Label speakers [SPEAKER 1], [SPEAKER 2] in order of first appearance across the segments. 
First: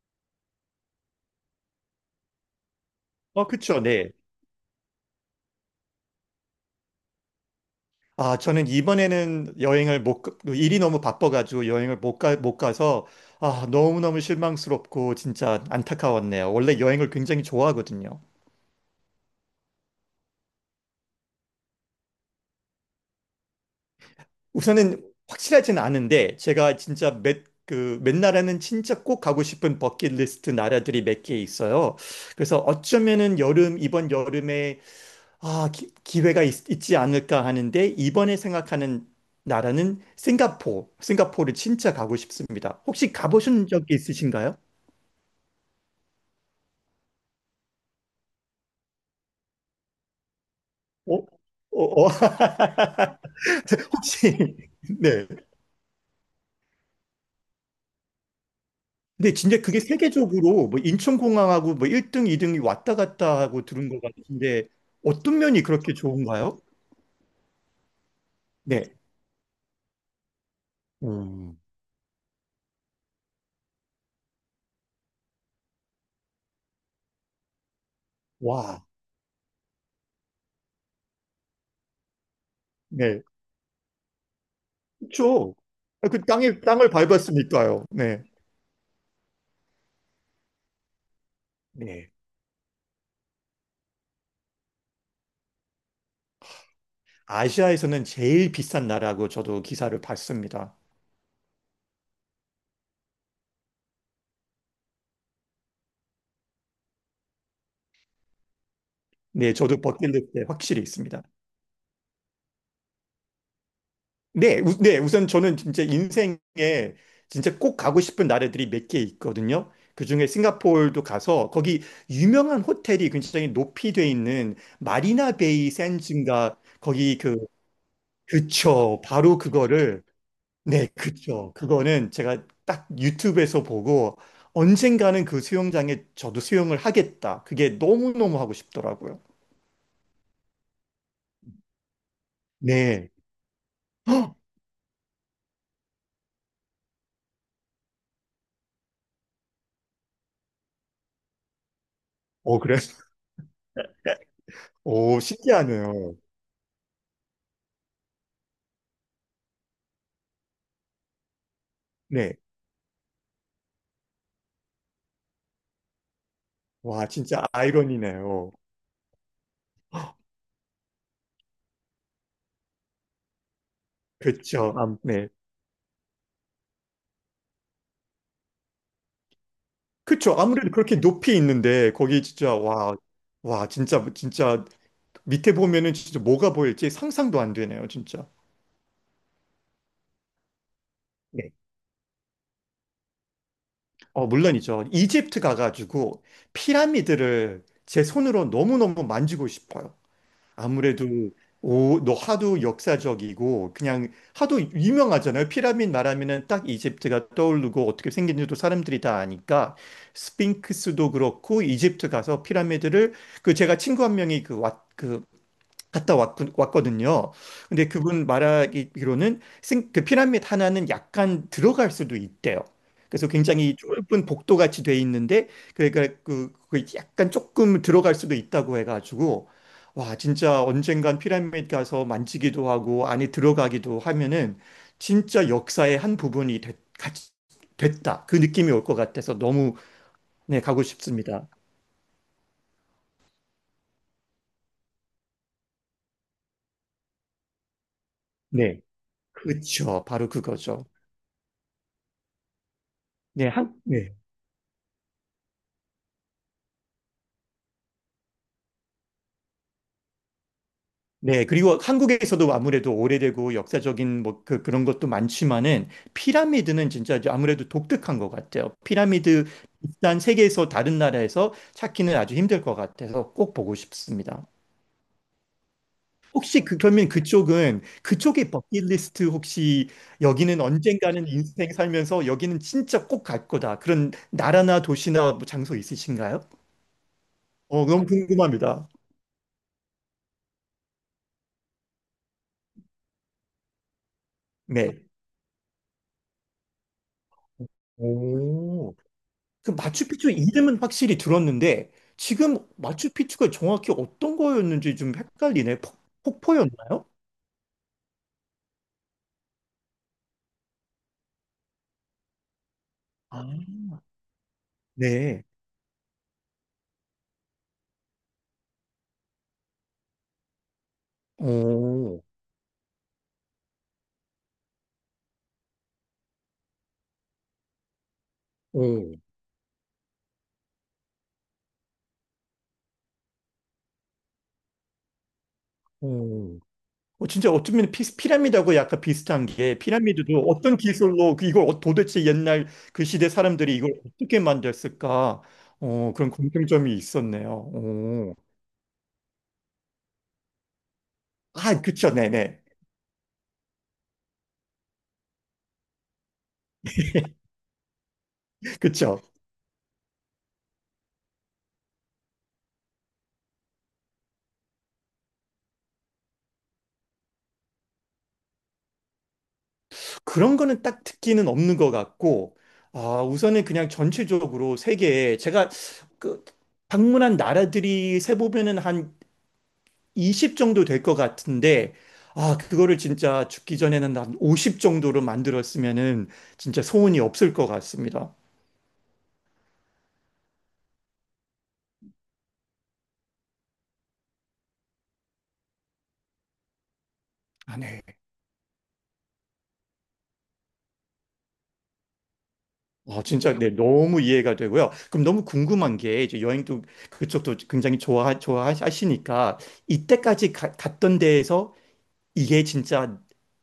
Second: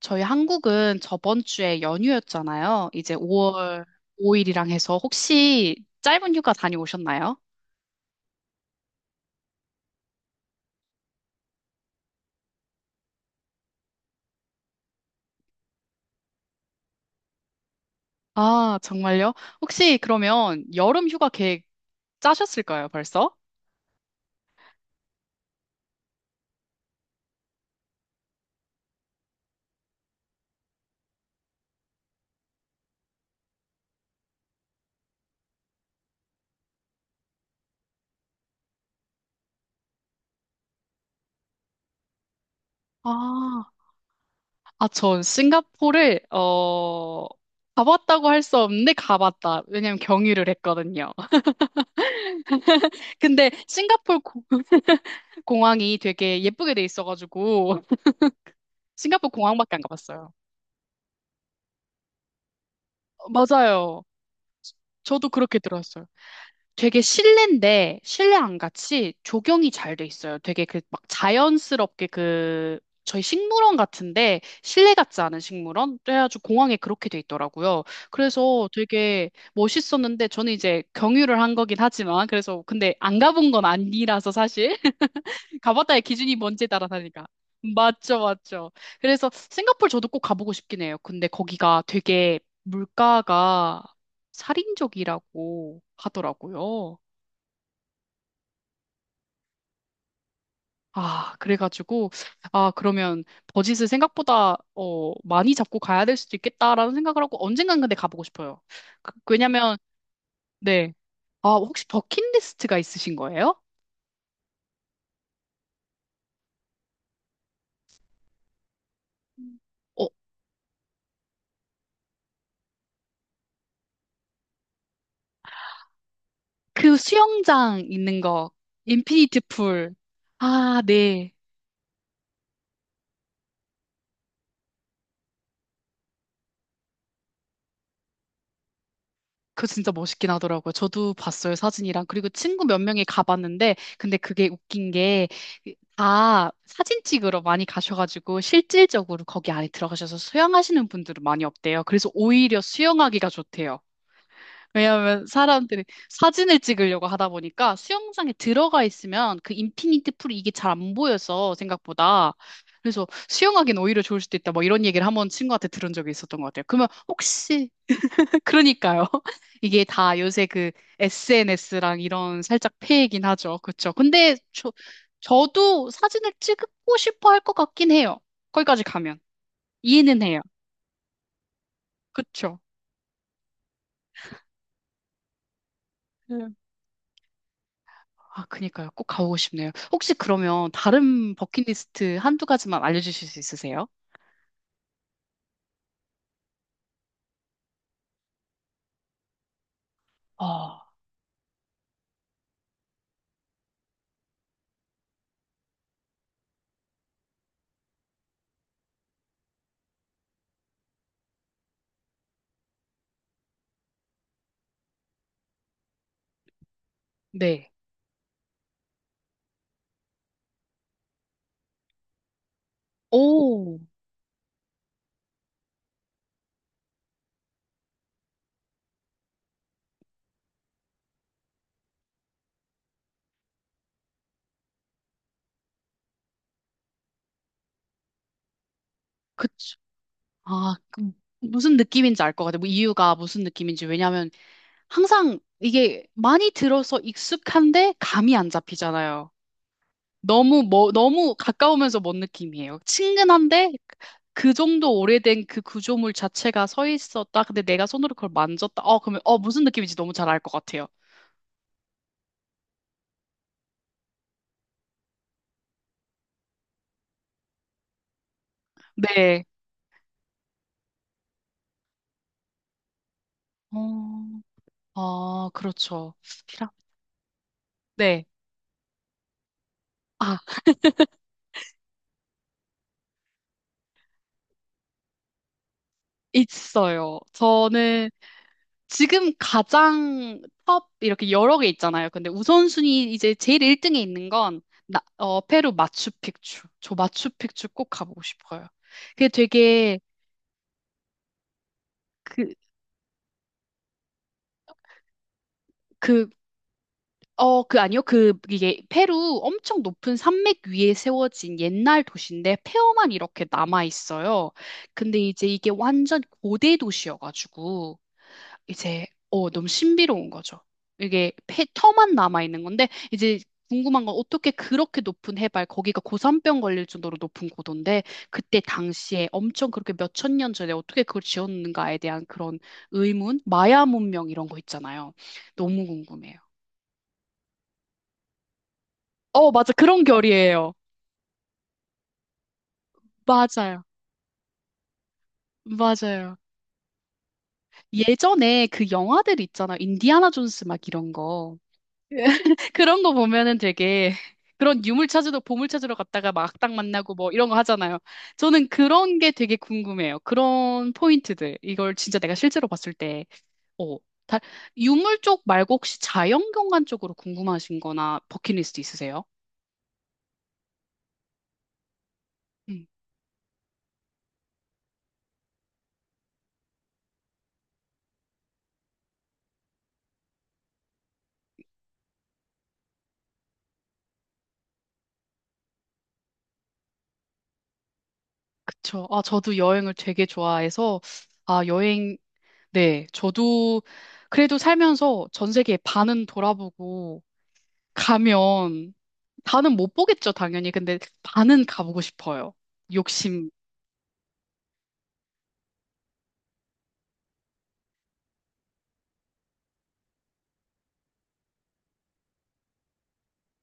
[SPEAKER 1] 저희 한국은 저번 주에 연휴였잖아요. 이제
[SPEAKER 2] 어, 그쵸,
[SPEAKER 1] 5월
[SPEAKER 2] 네.
[SPEAKER 1] 5일이랑 해서 혹시 짧은 휴가 다녀오셨나요?
[SPEAKER 2] 아, 저는 이번에는 여행을 못, 가- 일이 너무 바빠가지고 여행을 못 가서, 아, 너무너무 실망스럽고 진짜 안타까웠네요. 원래 여행을 굉장히 좋아하거든요.
[SPEAKER 1] 아, 정말요? 혹시 그러면 여름 휴가 계획 짜셨을까요, 벌써?
[SPEAKER 2] 우선은 확실하진 않은데, 제가 진짜 몇 나라는 진짜 꼭 가고 싶은 버킷리스트 나라들이 몇 개 있어요. 그래서 어쩌면은 이번 여름에 아, 기회가 있지 않을까 하는데 이번에 생각하는 나라는 싱가포르. 싱가포르 진짜 가고 싶습니다. 혹시
[SPEAKER 1] 아,
[SPEAKER 2] 가보신 적이 있으신가요?
[SPEAKER 1] 아, 전 싱가포르를, 가봤다고 할 수 없는데 가봤다. 왜냐면 경유를 했거든요.
[SPEAKER 2] 어? 어, 어.
[SPEAKER 1] 근데 싱가포르
[SPEAKER 2] 혹시 네.
[SPEAKER 1] 공항이 되게 예쁘게 돼 있어가지고 싱가포르
[SPEAKER 2] 근데 진짜
[SPEAKER 1] 공항밖에
[SPEAKER 2] 그게
[SPEAKER 1] 안 가봤어요.
[SPEAKER 2] 세계적으로 뭐 인천공항하고 뭐 1등, 2등이 왔다 갔다 하고 들은 것
[SPEAKER 1] 맞아요.
[SPEAKER 2] 같은데
[SPEAKER 1] 저도
[SPEAKER 2] 어떤
[SPEAKER 1] 그렇게
[SPEAKER 2] 면이 그렇게
[SPEAKER 1] 들었어요.
[SPEAKER 2] 좋은가요?
[SPEAKER 1] 되게 실내인데 실내 안
[SPEAKER 2] 네.
[SPEAKER 1] 같이 조경이 잘 돼 있어요. 되게 그 막
[SPEAKER 2] 음.
[SPEAKER 1] 자연스럽게 그 저희 식물원 같은데 실내 같지 않은 식물원? 그래가지고 공항에 그렇게 돼 있더라고요. 그래서
[SPEAKER 2] 와.
[SPEAKER 1] 되게 멋있었는데 저는 이제 경유를 한 거긴 하지만 그래서 근데 안
[SPEAKER 2] 네.
[SPEAKER 1] 가본 건 아니라서 사실
[SPEAKER 2] 그렇죠.
[SPEAKER 1] 가봤다의
[SPEAKER 2] 아, 그
[SPEAKER 1] 기준이
[SPEAKER 2] 땅에
[SPEAKER 1] 뭔지에 따라
[SPEAKER 2] 땅을
[SPEAKER 1] 다르니까.
[SPEAKER 2] 밟았으니까요.
[SPEAKER 1] 맞죠,
[SPEAKER 2] 네.
[SPEAKER 1] 맞죠. 그래서 싱가포르 저도 꼭 가보고 싶긴 해요. 근데 거기가
[SPEAKER 2] 네.
[SPEAKER 1] 되게 물가가 살인적이라고 하더라고요.
[SPEAKER 2] 아시아에서는 제일 비싼 나라고 저도 기사를 봤습니다.
[SPEAKER 1] 아, 그래가지고, 아, 그러면 버짓을 생각보다, 많이 잡고 가야 될 수도 있겠다라는 생각을 하고 언젠간 근데 가보고 싶어요.
[SPEAKER 2] 네,
[SPEAKER 1] 왜냐면,
[SPEAKER 2] 저도 버킷리스트에 확실히
[SPEAKER 1] 네.
[SPEAKER 2] 있습니다.
[SPEAKER 1] 아, 혹시 버킷리스트가 있으신 거예요?
[SPEAKER 2] 네, 우선 저는 진짜 인생에 진짜 꼭 가고 싶은 나라들이 몇 개
[SPEAKER 1] 음.
[SPEAKER 2] 있거든요.
[SPEAKER 1] 어,
[SPEAKER 2] 그중에 싱가포르도 가서 거기 유명한 호텔이 굉장히 높이 돼 있는 마리나 베이 샌즈인가
[SPEAKER 1] 그
[SPEAKER 2] 거기, 그,
[SPEAKER 1] 수영장 있는 거,
[SPEAKER 2] 그쵸,
[SPEAKER 1] 인피니
[SPEAKER 2] 바로
[SPEAKER 1] 트 풀.
[SPEAKER 2] 그거를.
[SPEAKER 1] 아,
[SPEAKER 2] 네,
[SPEAKER 1] 네.
[SPEAKER 2] 그쵸. 그거는 제가 딱 유튜브에서 보고 언젠가는 그 수영장에 저도 수영을 하겠다. 그게 너무너무 하고 싶더라고요.
[SPEAKER 1] 그거 진짜 멋있긴 하더라고요. 저도 봤어요, 사진이랑. 그리고 친구 몇 명이
[SPEAKER 2] 네.
[SPEAKER 1] 가봤는데, 근데
[SPEAKER 2] 헉!
[SPEAKER 1] 그게 웃긴 게, 다 사진 찍으러 많이 가셔가지고, 실질적으로 거기 안에 들어가셔서 수영하시는 분들은 많이 없대요. 그래서
[SPEAKER 2] 어,
[SPEAKER 1] 오히려
[SPEAKER 2] 그래?
[SPEAKER 1] 수영하기가 좋대요.
[SPEAKER 2] 오,
[SPEAKER 1] 왜냐하면 사람들이
[SPEAKER 2] 신기하네요.
[SPEAKER 1] 사진을 찍으려고 하다 보니까 수영장에 들어가 있으면 그 인피니트 풀이 이게 잘 안 보여서 생각보다.
[SPEAKER 2] 네.
[SPEAKER 1] 그래서 수영하기는 오히려 좋을 수도 있다. 뭐 이런 얘기를 한 번 친구한테 들은 적이 있었던 것 같아요. 그러면
[SPEAKER 2] 와, 진짜
[SPEAKER 1] 혹시
[SPEAKER 2] 아이러니네요.
[SPEAKER 1] 그러니까요. 이게 다 요새 그 SNS랑 이런 살짝 폐이긴 하죠. 그쵸. 근데 저,
[SPEAKER 2] 그쵸. 아, 네.
[SPEAKER 1] 저도 사진을 찍고 싶어 할 것 같긴 해요. 거기까지 가면. 이해는
[SPEAKER 2] 그쵸.
[SPEAKER 1] 해요.
[SPEAKER 2] 아무래도 그렇게 높이 있는데, 거기 진짜,
[SPEAKER 1] 그쵸.
[SPEAKER 2] 와, 와, 진짜, 진짜, 밑에 보면은 진짜
[SPEAKER 1] 네.
[SPEAKER 2] 뭐가 보일지 상상도 안 되네요, 진짜.
[SPEAKER 1] 아, 그니까요. 꼭 가보고 싶네요. 혹시 그러면 다른
[SPEAKER 2] 네.
[SPEAKER 1] 버킷리스트 한두 가지만 알려주실 수 있으세요?
[SPEAKER 2] 어, 물론이죠. 이집트 가가지고 피라미드를 제 손으로 너무너무 만지고 싶어요.
[SPEAKER 1] 아,
[SPEAKER 2] 아무래도 오, 너 하도 역사적이고 그냥 하도 유명하잖아요. 피라미드 말하면은 딱 이집트가 떠오르고 어떻게 생긴지도 사람들이 다 아니까 스핑크스도 그렇고 이집트 가서 피라미드를. 그 제가 친구 한 명이 그왔그 갔다 왔 왔거든요.
[SPEAKER 1] 네.
[SPEAKER 2] 근데 그분 말하기로는 그 피라미드 하나는 약간 들어갈 수도 있대요. 그래서 굉장히
[SPEAKER 1] 오,
[SPEAKER 2] 좁은 복도 같이 돼 있는데 그러니까 그 약간 조금 들어갈 수도 있다고 해가지고 와 진짜 언젠간 피라미드 가서 만지기도 하고 안에 들어가기도 하면은 진짜 역사의 한 부분이 같이 됐다 그 느낌이 올 것 같아서 너무.
[SPEAKER 1] 그쵸.
[SPEAKER 2] 네
[SPEAKER 1] 아,
[SPEAKER 2] 가고
[SPEAKER 1] 그
[SPEAKER 2] 싶습니다.
[SPEAKER 1] 무슨 느낌인지 알 것 같아요. 뭐 이유가 무슨 느낌인지. 왜냐하면 항상 이게 많이 들어서 익숙한데 감이 안
[SPEAKER 2] 네,
[SPEAKER 1] 잡히잖아요.
[SPEAKER 2] 그렇죠. 바로
[SPEAKER 1] 너무
[SPEAKER 2] 그거죠.
[SPEAKER 1] 뭐 너무 가까우면서 먼 느낌이에요.
[SPEAKER 2] 네,
[SPEAKER 1] 친근한데
[SPEAKER 2] 한, 네.
[SPEAKER 1] 그 정도 오래된 그 구조물 자체가 서 있었다. 근데 내가 손으로 그걸 만졌다. 그러면 무슨 느낌인지 너무 잘 알 것 같아요.
[SPEAKER 2] 네, 그리고 한국에서도 아무래도 오래되고 역사적인 뭐 그런 것도 많지만은 피라미드는 진짜 이제 아무래도 독특한 것 같아요.
[SPEAKER 1] 네.
[SPEAKER 2] 피라미드 일단 세계에서 다른 나라에서 찾기는 아주 힘들 것 같아서 꼭 보고
[SPEAKER 1] 어,
[SPEAKER 2] 싶습니다.
[SPEAKER 1] 아 그렇죠.
[SPEAKER 2] 혹시
[SPEAKER 1] 피라.
[SPEAKER 2] 그러면 그쪽은
[SPEAKER 1] 네.
[SPEAKER 2] 그쪽의 버킷리스트 혹시
[SPEAKER 1] 아
[SPEAKER 2] 여기는 언젠가는 인생 살면서 여기는 진짜 꼭 갈 거다. 그런 나라나 도시나 뭐 장소 있으신가요?
[SPEAKER 1] 있어요.
[SPEAKER 2] 어, 너무
[SPEAKER 1] 저는
[SPEAKER 2] 궁금합니다.
[SPEAKER 1] 지금 가장 top 이렇게 여러 개 있잖아요. 근데 우선순위 이제 제일 1등에 있는 건 나,
[SPEAKER 2] 네.
[SPEAKER 1] 페루 마추픽추. 저 마추픽추 꼭 가보고 싶어요.
[SPEAKER 2] 오.
[SPEAKER 1] 그게
[SPEAKER 2] 그
[SPEAKER 1] 되게
[SPEAKER 2] 마추픽추 이름은 확실히 들었는데
[SPEAKER 1] 그,
[SPEAKER 2] 지금 마추픽추가 정확히 어떤 거였는지 좀 헷갈리네.
[SPEAKER 1] 그,
[SPEAKER 2] 폭포였나요?
[SPEAKER 1] 그 아니요. 그 이게 페루 엄청 높은 산맥 위에 세워진 옛날 도시인데 폐허만
[SPEAKER 2] 아,
[SPEAKER 1] 이렇게 남아 있어요. 근데
[SPEAKER 2] 네.
[SPEAKER 1] 이제 이게 완전 고대 도시여가지고 이제 너무 신비로운 거죠. 이게 터만
[SPEAKER 2] 오,
[SPEAKER 1] 남아 있는 건데 이제 궁금한 건 어떻게 그렇게 높은 해발 거기가 고산병 걸릴 정도로 높은 고도인데 그때
[SPEAKER 2] 오,
[SPEAKER 1] 당시에 엄청 그렇게 몇 천년 전에 어떻게 그걸 지었는가에 대한 그런 의문, 마야 문명 이런 거 있잖아요. 너무 궁금해요.
[SPEAKER 2] 오. 어, 진짜 어쩌면 피라미드하고 약간 비슷한
[SPEAKER 1] 맞아.
[SPEAKER 2] 게
[SPEAKER 1] 그런
[SPEAKER 2] 피라미드도
[SPEAKER 1] 결이에요.
[SPEAKER 2] 어떤 기술로 그 이걸 도대체 옛날 그 시대 사람들이
[SPEAKER 1] 맞아요.
[SPEAKER 2] 이걸 어떻게 만들었을까? 어, 그런
[SPEAKER 1] 맞아요.
[SPEAKER 2] 공통점이 있었네요. 오.
[SPEAKER 1] 예전에 그 영화들 있잖아요. 인디아나 존스 막 이런 거.
[SPEAKER 2] 아, 그쵸, 네네.
[SPEAKER 1] 그런 거 보면은 되게 그런 유물 찾으러 보물 찾으러 갔다가 막 딱 만나고 뭐 이런 거 하잖아요. 저는 그런
[SPEAKER 2] 그쵸.
[SPEAKER 1] 게 되게 궁금해요. 그런 포인트들. 이걸 진짜 내가 실제로 봤을 때, 어, 다, 유물 쪽 말고 혹시 자연경관 쪽으로 궁금하신 거나 버킷리스트 있으세요?
[SPEAKER 2] 그런 거는 딱 특기는 없는 것 같고,
[SPEAKER 1] 음,
[SPEAKER 2] 아, 우선은 그냥 전체적으로 세계에 제가 그 방문한 나라들이 세보면은 한 20 정도 될 것 같은데, 아, 그거를 진짜 죽기 전에는 한 50 정도로 만들었으면은 진짜 소원이 없을 것 같습니다.
[SPEAKER 1] 그쵸. 아, 저도 여행을 되게 좋아해서, 아, 네, 저도 그래도 살면서 전 세계 반은 돌아보고
[SPEAKER 2] 아, 네.
[SPEAKER 1] 가면 다는 못 보겠죠, 당연히. 근데 다는 가보고 싶어요.
[SPEAKER 2] 아,
[SPEAKER 1] 욕심.
[SPEAKER 2] 진짜, 네, 너무 이해가 되고요. 그럼 너무 궁금한 게, 이제 여행도 그쪽도 굉장히 좋아하시니까, 이때까지 갔던 데에서 이게 진짜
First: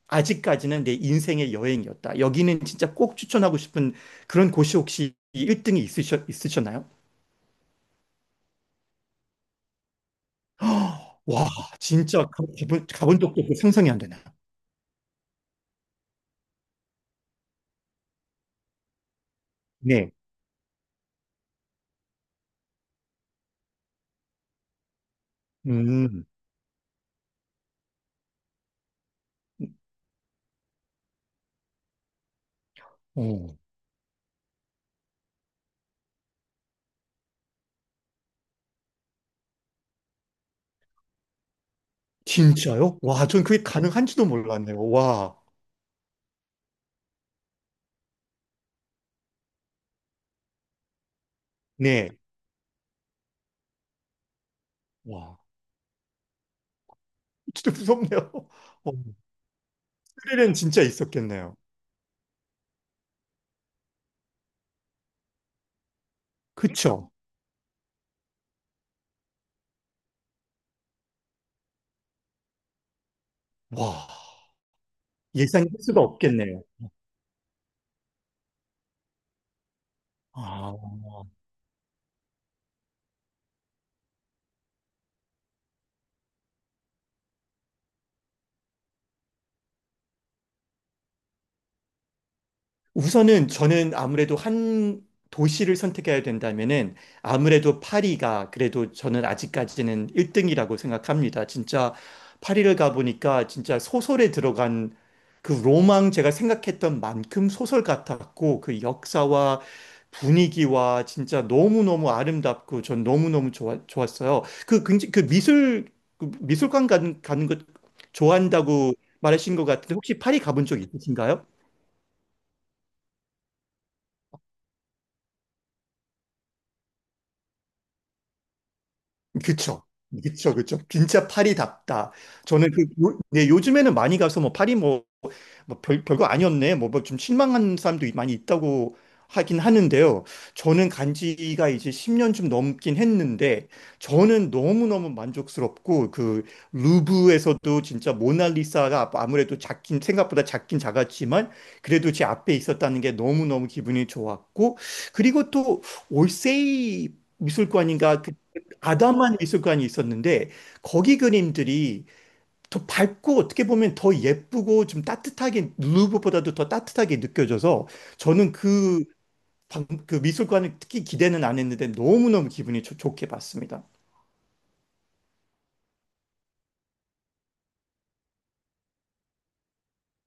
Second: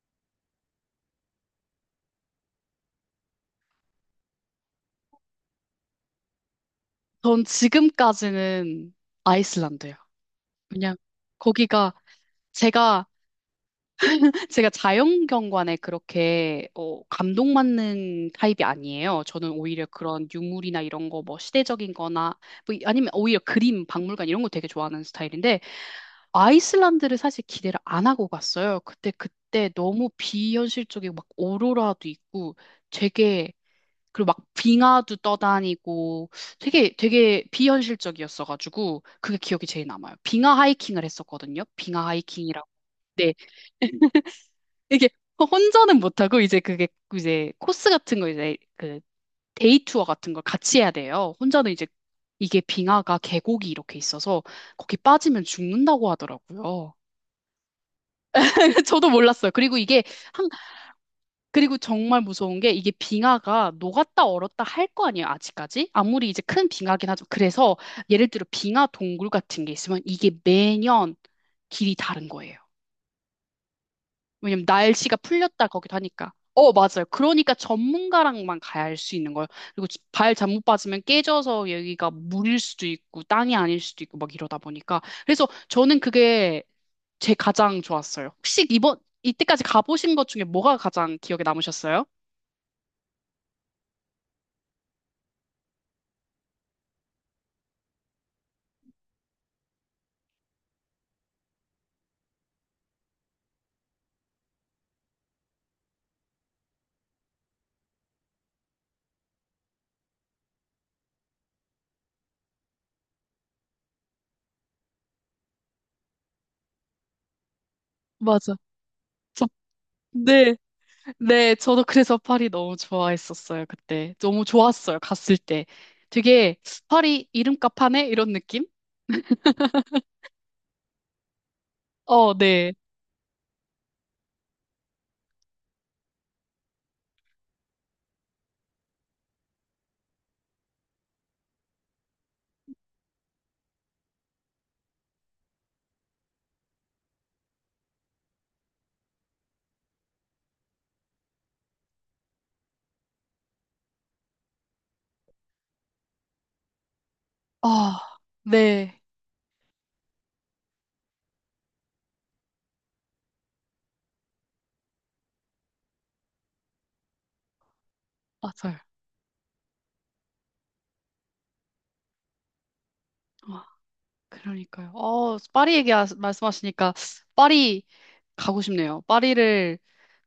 [SPEAKER 2] 아직까지는 내 인생의 여행이었다. 여기는 진짜 꼭 추천하고 싶은 그런 곳이 혹시 1등이 있으셨나요?
[SPEAKER 1] 전 지금까지는 아이슬란드요. 그냥
[SPEAKER 2] 와,
[SPEAKER 1] 거기가
[SPEAKER 2] 진짜
[SPEAKER 1] 제가
[SPEAKER 2] 가본 적도 없고 상상이 안 되네요.
[SPEAKER 1] 제가 자연경관에 그렇게 감동받는 타입이 아니에요. 저는 오히려
[SPEAKER 2] 네.
[SPEAKER 1] 그런 유물이나 이런 거 뭐 시대적인 거나 뭐 아니면 오히려 그림, 박물관 이런 거 되게 좋아하는 스타일인데
[SPEAKER 2] 음,
[SPEAKER 1] 아이슬란드를 사실 기대를 안 하고 갔어요. 그때 너무 비현실적이고 막 오로라도 있고 되게
[SPEAKER 2] 어.
[SPEAKER 1] 그리고 막 빙하도 떠다니고 되게 되게 비현실적이었어가지고 그게 기억이 제일 남아요. 빙하 하이킹을 했었거든요. 빙하 하이킹이라고.
[SPEAKER 2] 진짜요? 와,
[SPEAKER 1] 네,
[SPEAKER 2] 전 그게 가능한지도 몰랐네요.
[SPEAKER 1] 이게
[SPEAKER 2] 와,
[SPEAKER 1] 혼자는 못하고 이제 그게 이제 코스 같은 거 이제 그 데이 투어 같은 걸 같이 해야 돼요. 혼자는 이제
[SPEAKER 2] 네.
[SPEAKER 1] 이게 빙하가 계곡이 이렇게 있어서 거기
[SPEAKER 2] 와,
[SPEAKER 1] 빠지면 죽는다고 하더라고요.
[SPEAKER 2] 진짜 무섭네요. 어,
[SPEAKER 1] 저도 몰랐어요. 그리고 이게
[SPEAKER 2] 스릴은 진짜 있었겠네요.
[SPEAKER 1] 그리고 정말 무서운 게 이게 빙하가 녹았다 얼었다 할 거 아니에요, 아직까지? 아무리 이제 큰 빙하긴
[SPEAKER 2] 그쵸?
[SPEAKER 1] 하죠. 그래서 예를 들어 빙하 동굴 같은 게 있으면 이게 매년 길이 다른 거예요.
[SPEAKER 2] 와,
[SPEAKER 1] 왜냐면 날씨가 풀렸다
[SPEAKER 2] 예상할
[SPEAKER 1] 거기도
[SPEAKER 2] 수가
[SPEAKER 1] 하니까.
[SPEAKER 2] 없겠네요.
[SPEAKER 1] 어, 맞아요. 그러니까 전문가랑만 가야 할 수 있는 거예요. 그리고 발 잘못
[SPEAKER 2] 아.
[SPEAKER 1] 빠지면 깨져서 여기가 물일 수도 있고 땅이 아닐 수도 있고 막 이러다 보니까. 그래서 저는 그게 제 가장 좋았어요. 혹시 이때까지 가보신 것 중에 뭐가 가장 기억에 남으셨어요?
[SPEAKER 2] 우선은 저는 아무래도 한 도시를 선택해야 된다면은 아무래도 파리가 그래도 저는 아직까지는 1등이라고 생각합니다. 진짜 파리를 가보니까 진짜 소설에 들어간 그 로망 제가 생각했던 만큼 소설 같았고 그 역사와 분위기와 진짜 너무너무 아름답고 전 너무너무 좋았어요. 그 미술관 가는 것
[SPEAKER 1] 맞아.
[SPEAKER 2] 좋아한다고
[SPEAKER 1] 저-
[SPEAKER 2] 말하신 것 같은데 혹시 파리
[SPEAKER 1] 네,
[SPEAKER 2] 가본 적 있으신가요?
[SPEAKER 1] 네, 저도 그래서 파리 너무 좋아했었어요, 그때. 너무 좋았어요, 갔을 때. 되게, 파리 이름값 하네? 이런 느낌?
[SPEAKER 2] 그쵸. 그쵸, 그쵸. 진짜 파리답다.
[SPEAKER 1] 어,
[SPEAKER 2] 저는
[SPEAKER 1] 네.
[SPEAKER 2] 네, 요즘에는 많이 가서 뭐 파리 뭐 뭐 별거 아니었네. 뭐 뭐 좀 실망한 사람도 많이 있다고 하긴 하는데요. 저는 간 지가 이제 10년 좀 넘긴 했는데 저는 너무너무 만족스럽고 그 루브에서도 진짜 모나리사가 아무래도 작긴 생각보다 작긴 작았지만 그래도 제 앞에 있었다는 게 너무너무 기분이 좋았고 그리고 또 올세이
[SPEAKER 1] 아,
[SPEAKER 2] 미술관인가 그
[SPEAKER 1] 네.
[SPEAKER 2] 아담한 미술관이 있었는데 거기 그림들이 더 밝고 어떻게 보면 더 예쁘고 좀 따뜻하게 루브보다도 더 따뜻하게 느껴져서 저는
[SPEAKER 1] 맞아요.
[SPEAKER 2] 그 미술관을 특히 기대는 안 했는데 너무너무 기분이 좋게
[SPEAKER 1] 아,
[SPEAKER 2] 봤습니다.
[SPEAKER 1] 그러니까요. 파리 얘기 말씀하시니까, 파리 가고 싶네요. 파리를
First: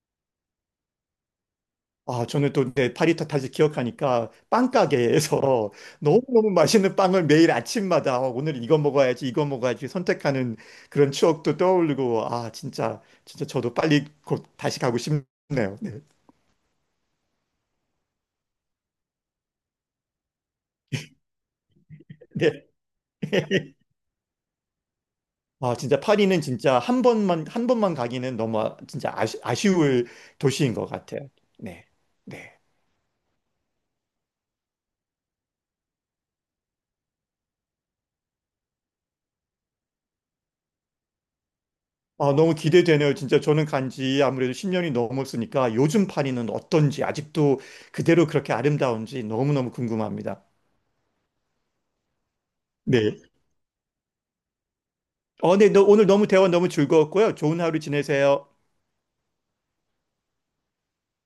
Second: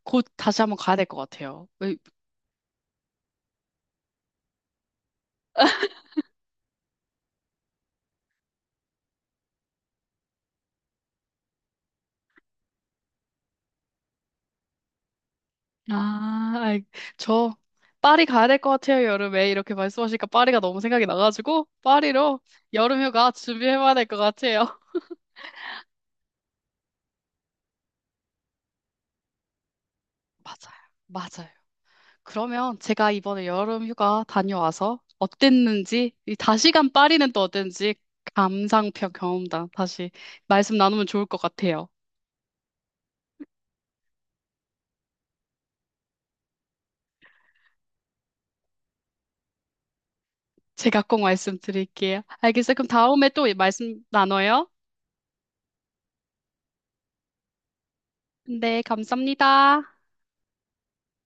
[SPEAKER 1] 곧 다시 한번 가야 될 것 같아요.
[SPEAKER 2] 아, 저는 또 내 파리타 다시 기억하니까 빵가게에서 너무너무 맛있는 빵을 매일 아침마다 어, 오늘 이거 먹어야지 이거 먹어야지 선택하는 그런 추억도 떠오르고 아 진짜 진짜 저도 빨리 곧 다시 가고 싶네요. 네.
[SPEAKER 1] 아, 아이, 저, 파리 가야 될 것 같아요, 여름에. 이렇게 말씀하시니까 파리가 너무 생각이 나가지고, 파리로 여름휴가
[SPEAKER 2] 네.
[SPEAKER 1] 준비해봐야 될 것 같아요.
[SPEAKER 2] 아, 진짜 파리는 진짜 한 번만, 한 번만 가기는 너무 진짜 아쉬울
[SPEAKER 1] 맞아요.
[SPEAKER 2] 도시인 것 같아요.
[SPEAKER 1] 맞아요.
[SPEAKER 2] 네. 네.
[SPEAKER 1] 그러면 제가 이번에 여름 휴가 다녀와서 어땠는지, 이 다시간 파리는 또 어땠는지 감상평 경험담 다시 말씀 나누면 좋을 것 같아요.
[SPEAKER 2] 아, 너무 기대되네요. 진짜 저는 간지 아무래도 10년이 넘었으니까 요즘 파리는 어떤지 아직도 그대로 그렇게 아름다운지 너무너무 궁금합니다.
[SPEAKER 1] 제가 꼭 말씀드릴게요. 알겠어요. 그럼
[SPEAKER 2] 네.
[SPEAKER 1] 다음에 또 말씀 나눠요.
[SPEAKER 2] 어, 네. 오늘 너무 대화 너무 즐거웠고요. 좋은 하루 지내세요.
[SPEAKER 1] 네, 감사합니다.